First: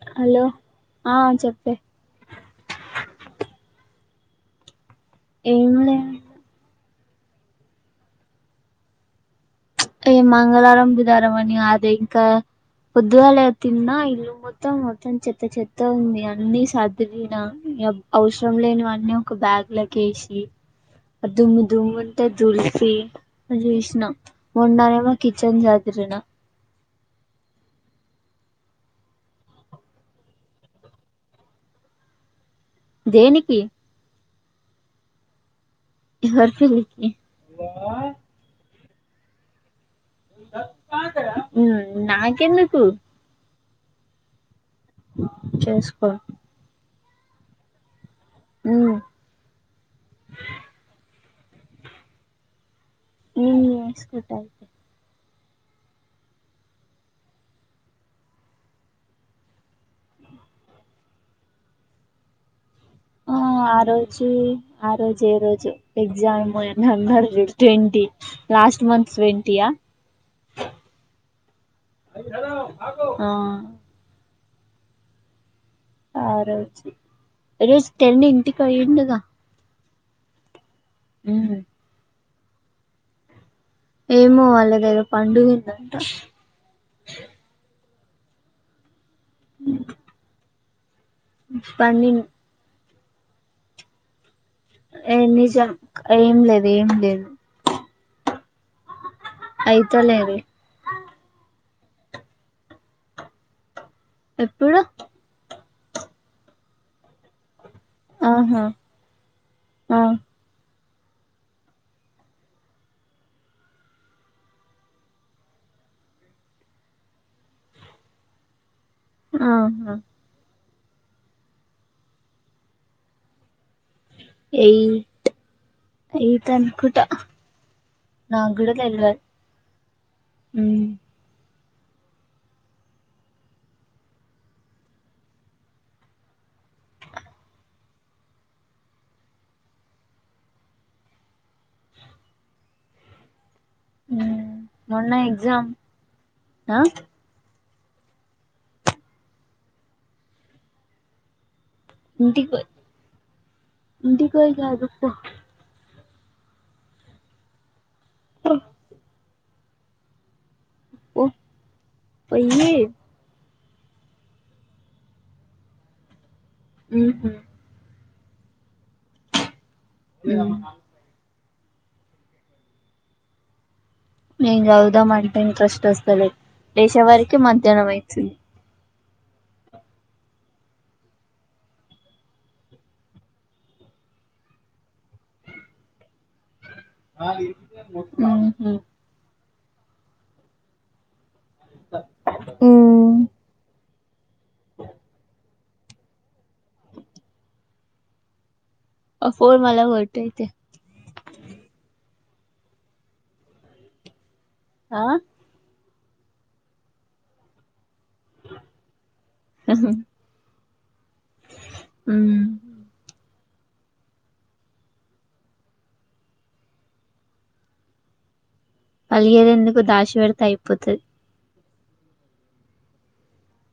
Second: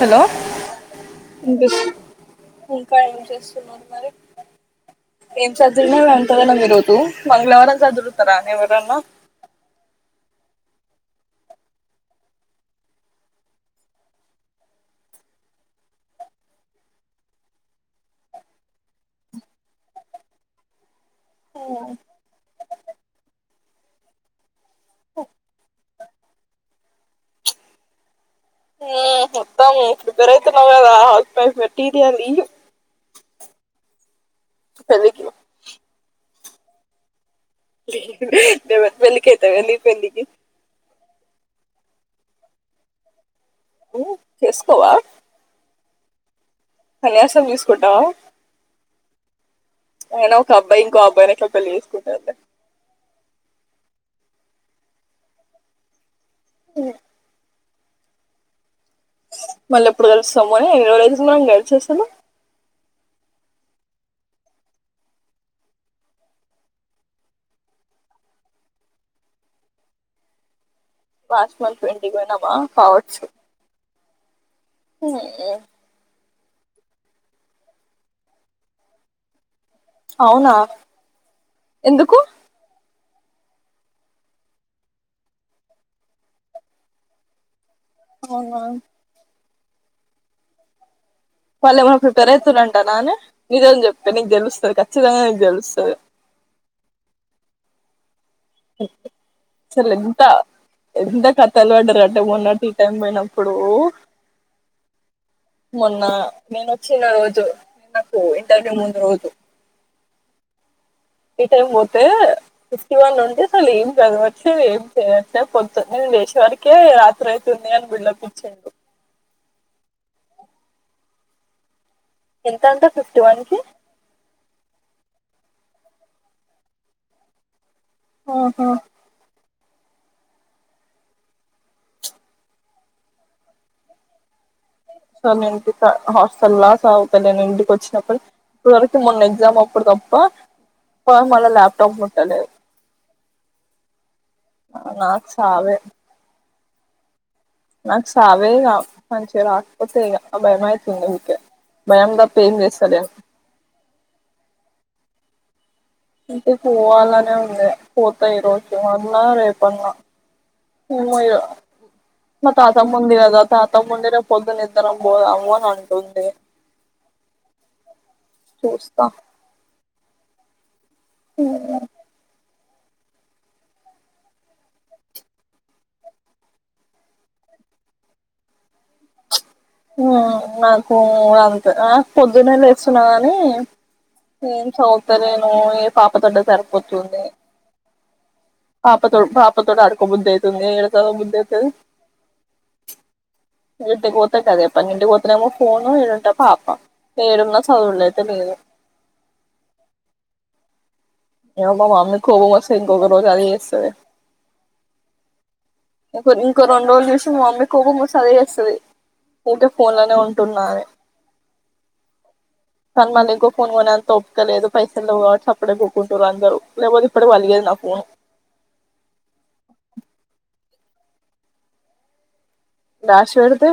Hello ఆ చెప్పే ఇంకా ఏం చేస్తున్నా ఏం సాదిరిన ఈరోజు మంగళవారం సాదురుతారా ఎవరన్నా ఏ మంగళవారం బుదారంమని అదే ఇంకా పొద్దుగాల తిన్నా ఇల్లు మొత్తం మొత్తం చెత్త చెత్త ఉంది అన్ని సర్దునా అవసరం లేనివన్నీ ఒక బ్యాగ్ లాకేసి ఆ దుమ్ము దుమ్ముంతా దులిసి అ చేసినా మన్నరేమ కిచెన్ జాత్రరునా ఉ మొత్తం ప్రిపేర్ అవుతున్నావ్ కదా హౌసెవైఫ్ టీటీ అండి దేనికే పెళ్ళికే ఎవరి ఫలికి ఎవరిపాల్లికినేపల్లెకే నాక ఎందుకు చేసు చేసుకోను సంసయం తీసుకుటా అ అయినా ఒక అబ్బాయి ఇంకో అబ్బాయిని ఎట్లా పెళ్లి చేసుకుంటారు ఓకే ఆ మళ్ళీ ఎప్పుడు కలుస్తాముని ఎ మనం గలిచేస్తాము ఆ ఆ రోజు ఆ రోజు ఏ రోజు exam number twenty last months twenty last month ఇంటికి పోయినమా పోవచ్చు ఆ హు ఆ రోజు ఈ రోజు టెన్ ఇంటికి అయ్యండగా అవునా ఎందుకు ఏమోవాలిద ఏదో పండుగందంట అవునా ఇ వాళ్ళు ఏమోడు పెరువుతున్నా అంట నాని నిజంని చెప్పి నీకు తెలుస్తు ఏ నిజం ఏం లేదు ఏం లేదు అసలు ఎంత అయితలేదు ఎంత క తలు పడ్డరు అంటే మొన్న టీ టైం పోయినప్పుడు ఎప్పుడు? మొన్న నేను వచ్చిన రోజు. నాకు ఆహా ఇంటర్వ్యూ ముందు రోజు. ఆ ఈ టైం పోతే ఫిప్టీ వన్ ఉండి అసలు ఏం చదవట్లేదు ఏం చేయట్లేదు పొద్దున్నే లేశే వరకే రాత్రి అయితుంది అని బిల్డప్ ఇచ్చిండు. ఆహా ఎంతంటా ఫిఫ్టీ వన్ కి ఎయిట్ ఎయిట్ అనుకుంటా నాకు కూడ ఆహా తెల్వది. హ్ సరే నేను గిట్ట హాస్టల్లా సదువుతలేను ఇంటికి వచ్చినప్పుడు ఇప్పటి వరకు మొన్న ఎగ్జామ్ అప్పుడు తప్పా వాడు మళ్ళ ల్యాప్టాప్ ముట్టలేదు. ఉమ్ మొన్న ఎగ్జామ్ నాకుచావే. ఆ నాకు సావే ఇగ మంచిగా రాకపోతే ఇగ భయం అయితుంది ఉకే భయం తప్పా ఏం ఇంటికి చేస్తలేం. అ ఇంటికి పోవాలనే ఉండే పోతా ఈ పో రోజు అన్నా రేపన్నా. ఎమో పో ఇగా మా పోయి తాతమ్మ ఉంది కదా తాత ముండి రేపొద్దున ఇద్దరం పోదాము అని అంటుంది. హుహ్ సూస్తా హ్ [inaudible] మేం చదువుదాం అంటే ఇంట్రెస్ట్ వస్తలేదు లేశే వరకే మధ్యాహ్నం అయితుంది. నాకు కూడ అంతే నాకు పొద్దున్నే లేస్తున్నా కాని ఏం సదువుతలేను ఏ పాప తోటే సరి న ఇ పాపతోటి పాప తోటి ఆడుకోబుద్ది అయితుంది ఏడ చదవబు ఉ ఇంటికి పోతే గదె పని ఇంటికి పోతానేమో ఫోన్, ఇడ ఉంటనేమో పాప ఏడ ఉన్న చదువుడు ఐతే లేదు. అ ఫోన్ పలగొట్టు అయితే, ఏ ఇగ మా మమ్మీ కి కోపం వస్తే ఇంకొక రోజు అదే చేస్తది. ఆ ఇంక ఇంకో రెండు రోజులుచూసి మా మమ్మీ కోపం వస్ స్తే అదే చేస్తది. ఊకే ఫోన్లనే ఉంటున్నా అని. ఉమ్ కానీ మళ్ల ఇంకో ఫోన్ కొనే అంతా ఓపిక లేదు, పైసలు లేవు కాబట్టి సప్పుడేక ఊకు కుంటరుఅందరు లేకపోతే ఇప్పటికి పగిలేది నాఫోన్. పోతది. దాశిపెడితే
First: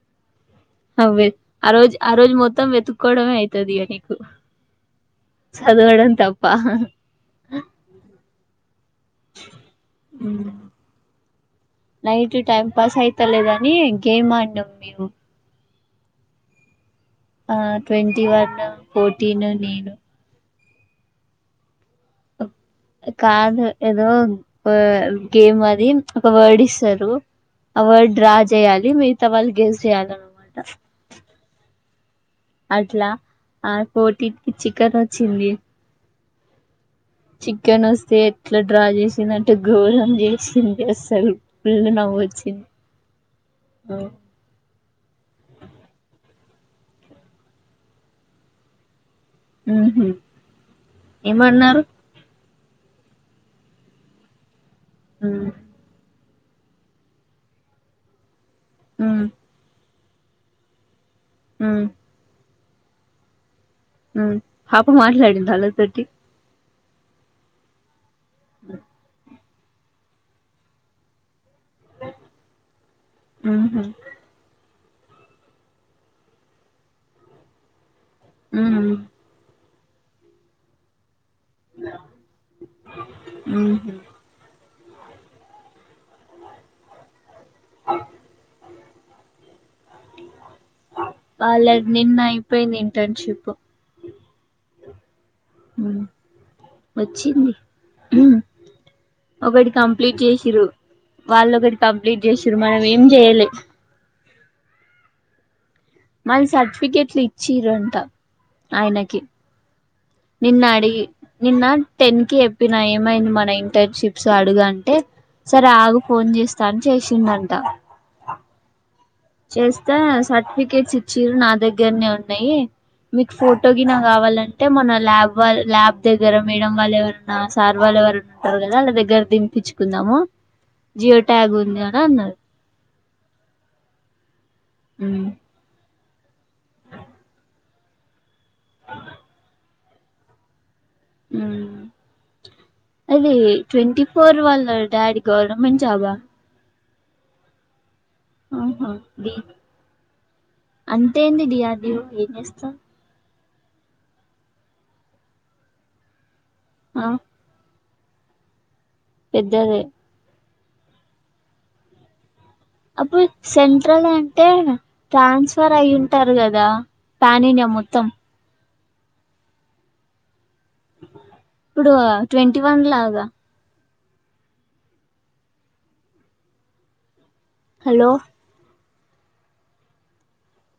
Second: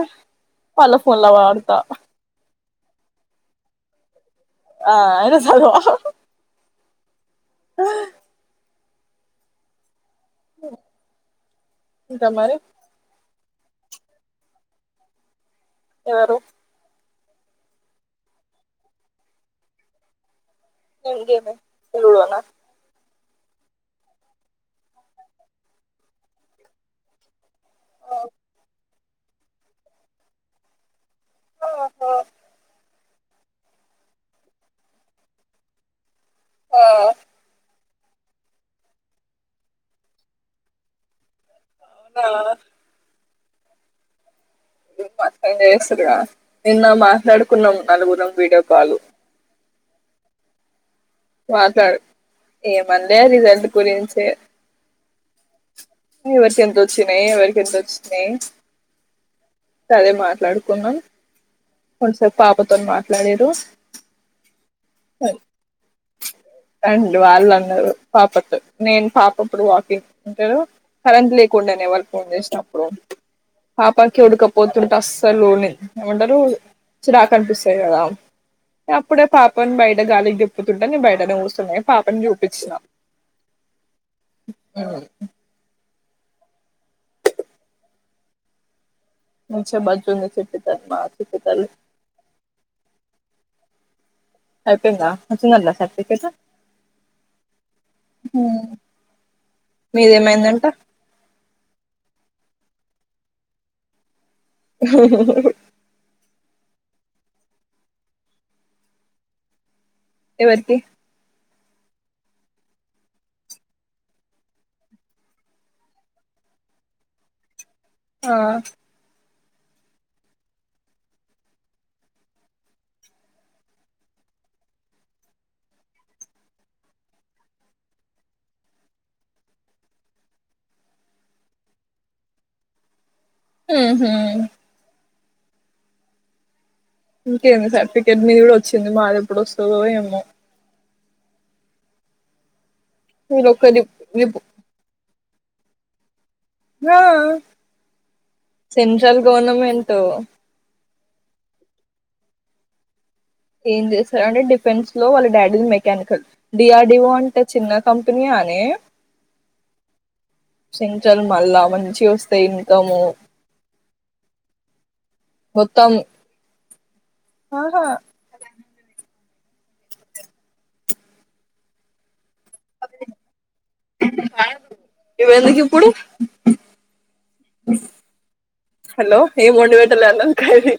అవే ఆ రోజు ఆ రోజు మొత్తం వెతుక్కోవడమే అయతది ఇగ నీకు. ఆ అయినా చదవడం తప్పా. ఆ ఉమ్. ఇంకా నైట్ మరి టైమ్ పాస్ అయితలేదని గేమ్ ఆడినాం మేము. ఎవరు? ఆ ట్వంటీ వన్, ఫోర్టీన్, నేను. ఏం గేమే లుడోనా. కాదు ఏదో గేమ్ అది ఒక వైడి ఇస్తారు. అ వైడ్ డ్రా చేయాలి మిగతా వాళ్ళు గెస్ చేయాలన్నమాట [unintelligible] ఇట్లా ఆ పోటీకి చికెన్ అచ్చింది ఆ చికెన్ వస్తే ఎట్లా డ్రా చేసిందంటే ఘోరం చేసింది అస్సలు ఫుల్ నవ్వు వచ్చింది, ఉ నిన్న [unintelligible] నిన్న మాట్లాడుకున్నాం నాలుగురం వీడియో కాలు ఉహు ఏమన్నారు ఏమన్లే రిజల్ట్ గురించే ఉ ఎవరికి ఎంత వచ్చినాయి, ఎవరికి ఎంత వచ్చినాయి, ఉ అదే మాట్లాడుకున్నాం కొన్సేపు పాపతో మాట్లాడిర్రు. ఉమ్ పాప మాట్లాడింద అల్లతోటి రండి వాళ్ళు అన్నారు, పాపతో నేను పాప ఇప్పుడు వాకింగ్ ఉంటారు. కరెంట్ లేక కుండెనే వాల్ ఫోన్ చేసినప్పుడు ఉహు పాపాకి ఉడుకపోత్ [unintelligible] అస్సలు నిద్ ఏమంటారు చిరాక్ అనిపిస్తాది కదా ఉమ్ అప్పుడే పాప బయట గాలికి దిప్పుతుంటా నే బయ గడ కూసున్నయి పాపని చూపించిన ఉహు మంచిగా బజ్జుంది చిట్టి తల్లి మా చిట్టి [unintelligible] తల్లి వాళ్ళది నిన్న అయిపోయింది ఇంటెన్షిప్ అయిపోయింద ఉ వచ్చింది ఉ ఒకటి కంప్లీట్ మీదేమైందంట జేషిర్రు వాళ్ళోకటి కంప్లీట్ జేసిరు మనం ఏం జేయలే. [unintelligible] వాల్ సర్టిఫికెట్లు ఇచ్చిరంట ఆయనకి నిన్నా ఎవరికి అడిగి నిన్న టెన్ కి చెప్పినా ఏమైంది మన ఇంటర్న్షిప్స్ అడుగంటే సరే ఆగు ఫోన్ చేస్తా అని చేసిండంట ఆ. చూస్తే సర్టిఫికెట్స్ ఇచ్చారు నా దగ్గరనే ఉన్నాయి. మీకు ఫోటో గినా కావాలంటే మన ల్యాబ్ వా ల్యాబ్ దగ్గర మేడం వాళ్ళు ఎవరన్నా సార్ వాళ్ళు ఎవరయినా ఉంటారు కదా వల్ల దగ్గర దింపించుకుందాము, జియో ట్యాగ్ ఉంది, కదా అన్నారు, ఉహూ ఉ ఇంకేంది సర్టిఫికేట్ మీది గూడా వచ్చింది మాదేప్పుడోస్తదో ఏమో. ఉ అది వీళ్ళొక్క రిప్ ట్వంటీ ఫోర్ రిప్ వాళ్ళ డాడీ గవర్నమెంట్ జాబా వా ఉహూ బీబీ అంతాయింది డి ఆర్ బి లో ఏంచేస్తాం ఏం చేశా అంటే డిఫెన్స్ లో వాళ్ళ డాడీ మెకానికల్ ఆ డిఆర్డిఓ అంటే చిన్న కంపినీ అనే పెద్దదే సెంట్రల్ మల్లా మంచి వస్తాయి ఇన్కము అప్పుడు సెంట్రల్ అంటే ట్రాన్స్ఫర్ అయి మొత్తం ఉంటారు కదా, పనీనే ఆహా మొత్తం ఇప్పుడు ట్వంటీ వన్ లాగా అ ఇవి ఎందుకు ఇప్పుడు హలో హలో ఏం వండి పెట్టాలె, అన్నం కర్రీ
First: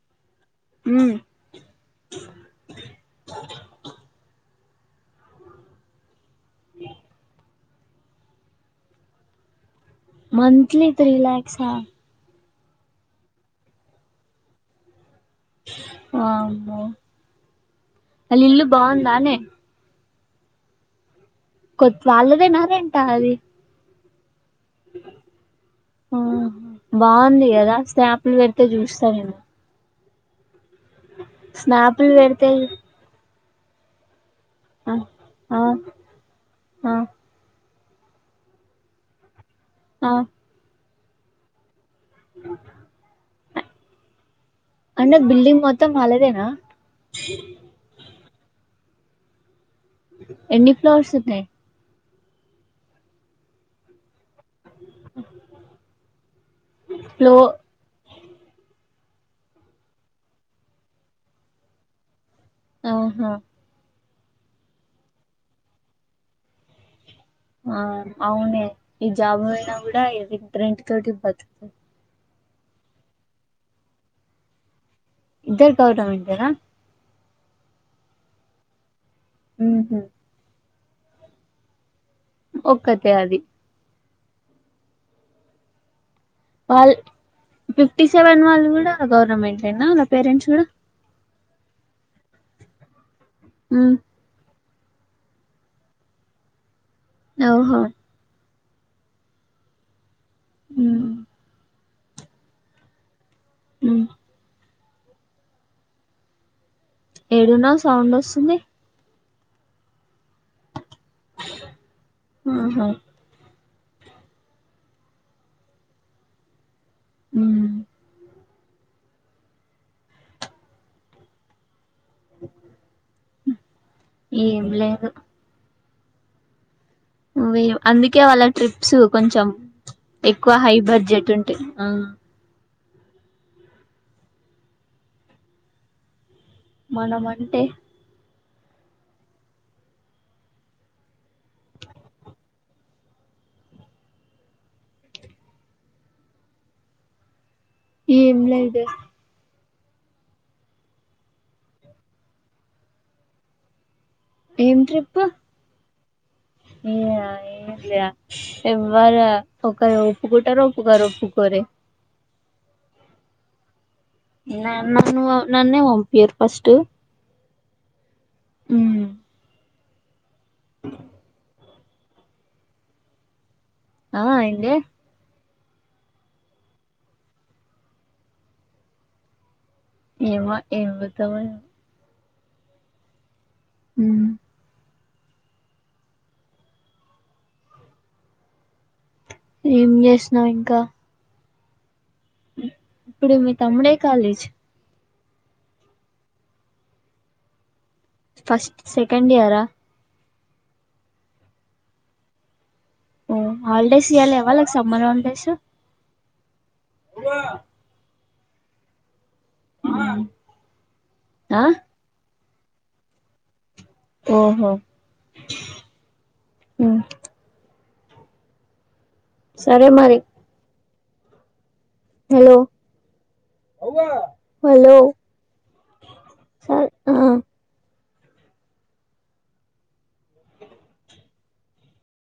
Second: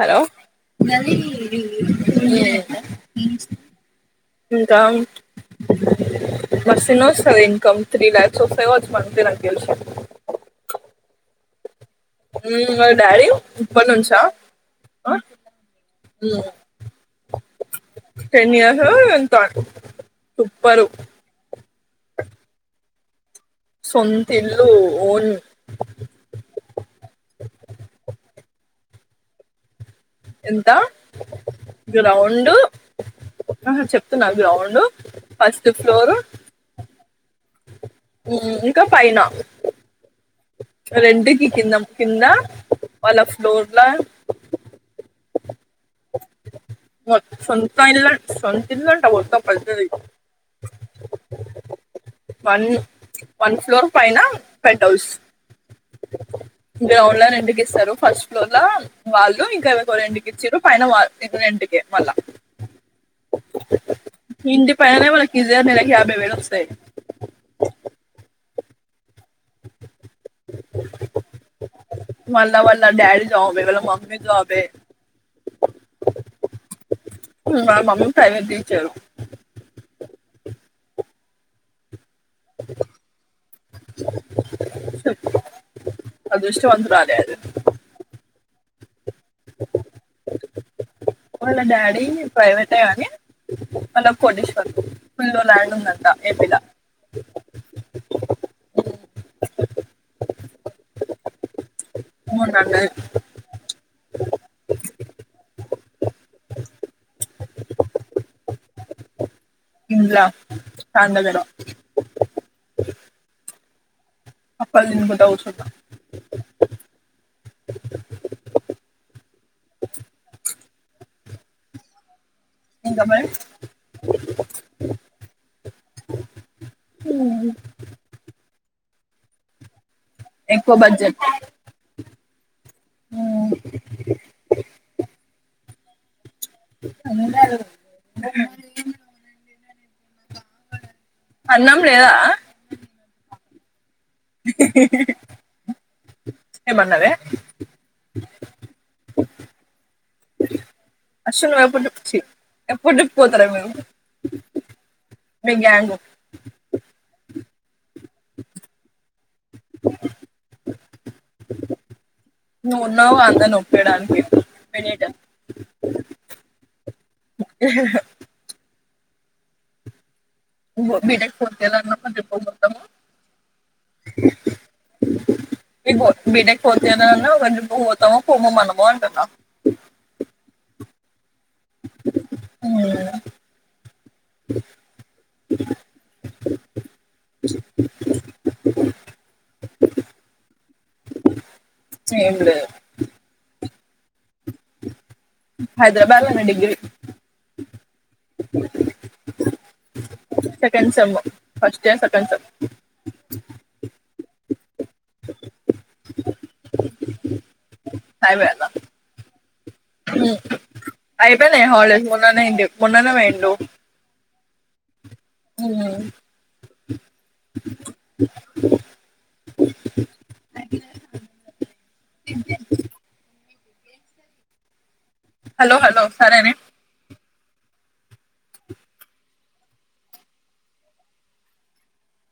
హలో ఉమ్ [unintelligible] ఇంకా మంచిగానే వస్తది ఇన్కమ్ త్రీ లాక్స్ వస్తది కావచ్చు మంత్లీ నాకు తెలిసి మంత్లీ త్రీ లాక్స్ ఆ ఉమ్ మరి డాడీ ఇప్పట్ నుంచ వామ్మో వాళ్ళ టెన్ ఇల్లు ఇయర్స్ లో బాగుందానే రికార్డ్ సూపర్ కొత్ వాళ్ళదేనా రెంటా అది, సొంత ఇల్లు ఓన్ ఆ బాగుంది కదా స్నాపులు పెడితే చూస్త సరేన ఎంతా స్నాపులు పెడితే గ్రౌండ్ ఆ చెప్తున్నా గ్రౌండ్ ఆ ఆ ఫస్ట్ ఫ్లోరు ఆ ఉమ్ ఇంకా పైన ఆ రెంటికీ కిందా వాళ్ళ ఫ్లోర్లా అంటే బిల్డింగ్ మోత్ మో సొంత ఇల్ సొంత ఇల్లు అంట మొత్తం పెద్దది, ఎన్ని ఫ్లోర్స్ ఉన్నయి వన్ వన్ ఫ్లోర్ పైన పెంట్ హౌస్ గ్రౌండ్ లో ఫ్లో రెంట్ కి ఇస్తారు ఫస్ట్ ఫ్లోర్ లా వాళ్ళు ఇంకా ఎవరికో రెంట్ కి ఇచ్చిరు, పైన వాళ్ళు రెంట్ కే మళ్ళ వాళ్లు, ఆహా ఈ ఇంటి పైనే వాళ్లకి ఈజీగా నెలకి యాభై వేలు వస్తాయి, ఆ అవునే ఈ జాబ్ పోయినా కూడా ఇ రె రెంట్ తోటి బతుక్ మల్ల మల్ల డాడీ జాబే మళ్ళ మమ్మీ జాబే ఇద్దరు గవర్నమెంట్ ఏనా వాళ్ళ మమ్మీ ప్రైవేట్ టీచర్ ఉమ్ ఒక్కతే అది చప్ వాళ్ళ ఫిఫ్టీ సెవెన్ వాళ్ళు కూడా గవర్నమెంట్ ఏనా వాళ్ళ పేరెంట్స్ కూడా వాళ్ళ డాడీ ప్రైవేట్ ఏ కాని ఉమ్ వాళ్ళ కొటి ఫుల్ల్లో ల్యాండ్ ఉందంట ఏపీలా అఓహో ఉం మొన్న అన్నది అ ఏడున్నావు సౌండ్ వస్తుంది ఇంట్ల ఫ్యాన్ దగ్గర ఆహా అప్పలు తినుకుంటా కుర్చున్నా ఉమ్ ఇంకా మరి ఏం లేదు అందుకే వాళ్ళ ట్రిప్స్ కొంచెం ఎక్కువ హై బడ్జెట్ ఉంటే ఆ మనం ఏమైంది ఆ అంటే అన్నాం లేదా ఏమన్నవే? ఏం లేదే అసలు నువ్వు ఎప్పుడుచ్చి ఛీ ఎప్పుడు చెప్ పోతారే మీరు ఏం ట్రిప్ మీ గ్యాంగ్ ఎవ్వర ఒక ఒప్పుకుంటరు, ఒప్పుకోరు, ఒప్పుకోరే నువ్వు ఉన్నావ్ గా అందర్ను నన్ నన్నే వంపీయర్ ఫస్ట్ ఉమ్ బో బీటెక్ పూర్తి, అయిపోయేలోపు ట్రిప్కొ పోతాము ఆ ఏందే బీటెక్ ఫోర్త్ ఇయరన్నా ఒక పోతామో పోమో మనము అంటున్న తమే ఉమ్ ఉమ్ ఏం జేస్నావ్ ఇంకా ఏం లేదు ఇప్పుడు మీ తమ్ముడే ఏ కాలేజ్ హైదరాబాద్ లోనే డిగ్రీ ఫస్ట్ సెకండ్ ఇయరా second sem first year second sem ఓ హాలిడేస్ ఇయ్యాలెవా లైక్ సమ్మర్ హాలిడేస్ [unintelligible] చాయ్ పోయాల్నా, ఉమ్ అయిపోనాయ్ ఆ హాలిడేస్ మొన్ననే ఏంటి మొన్ననే పొయిండు ఓహో ఉమ్ ఉ సరే మరి. హలో హలో హలో హలో సరేనే. సర్ ఆ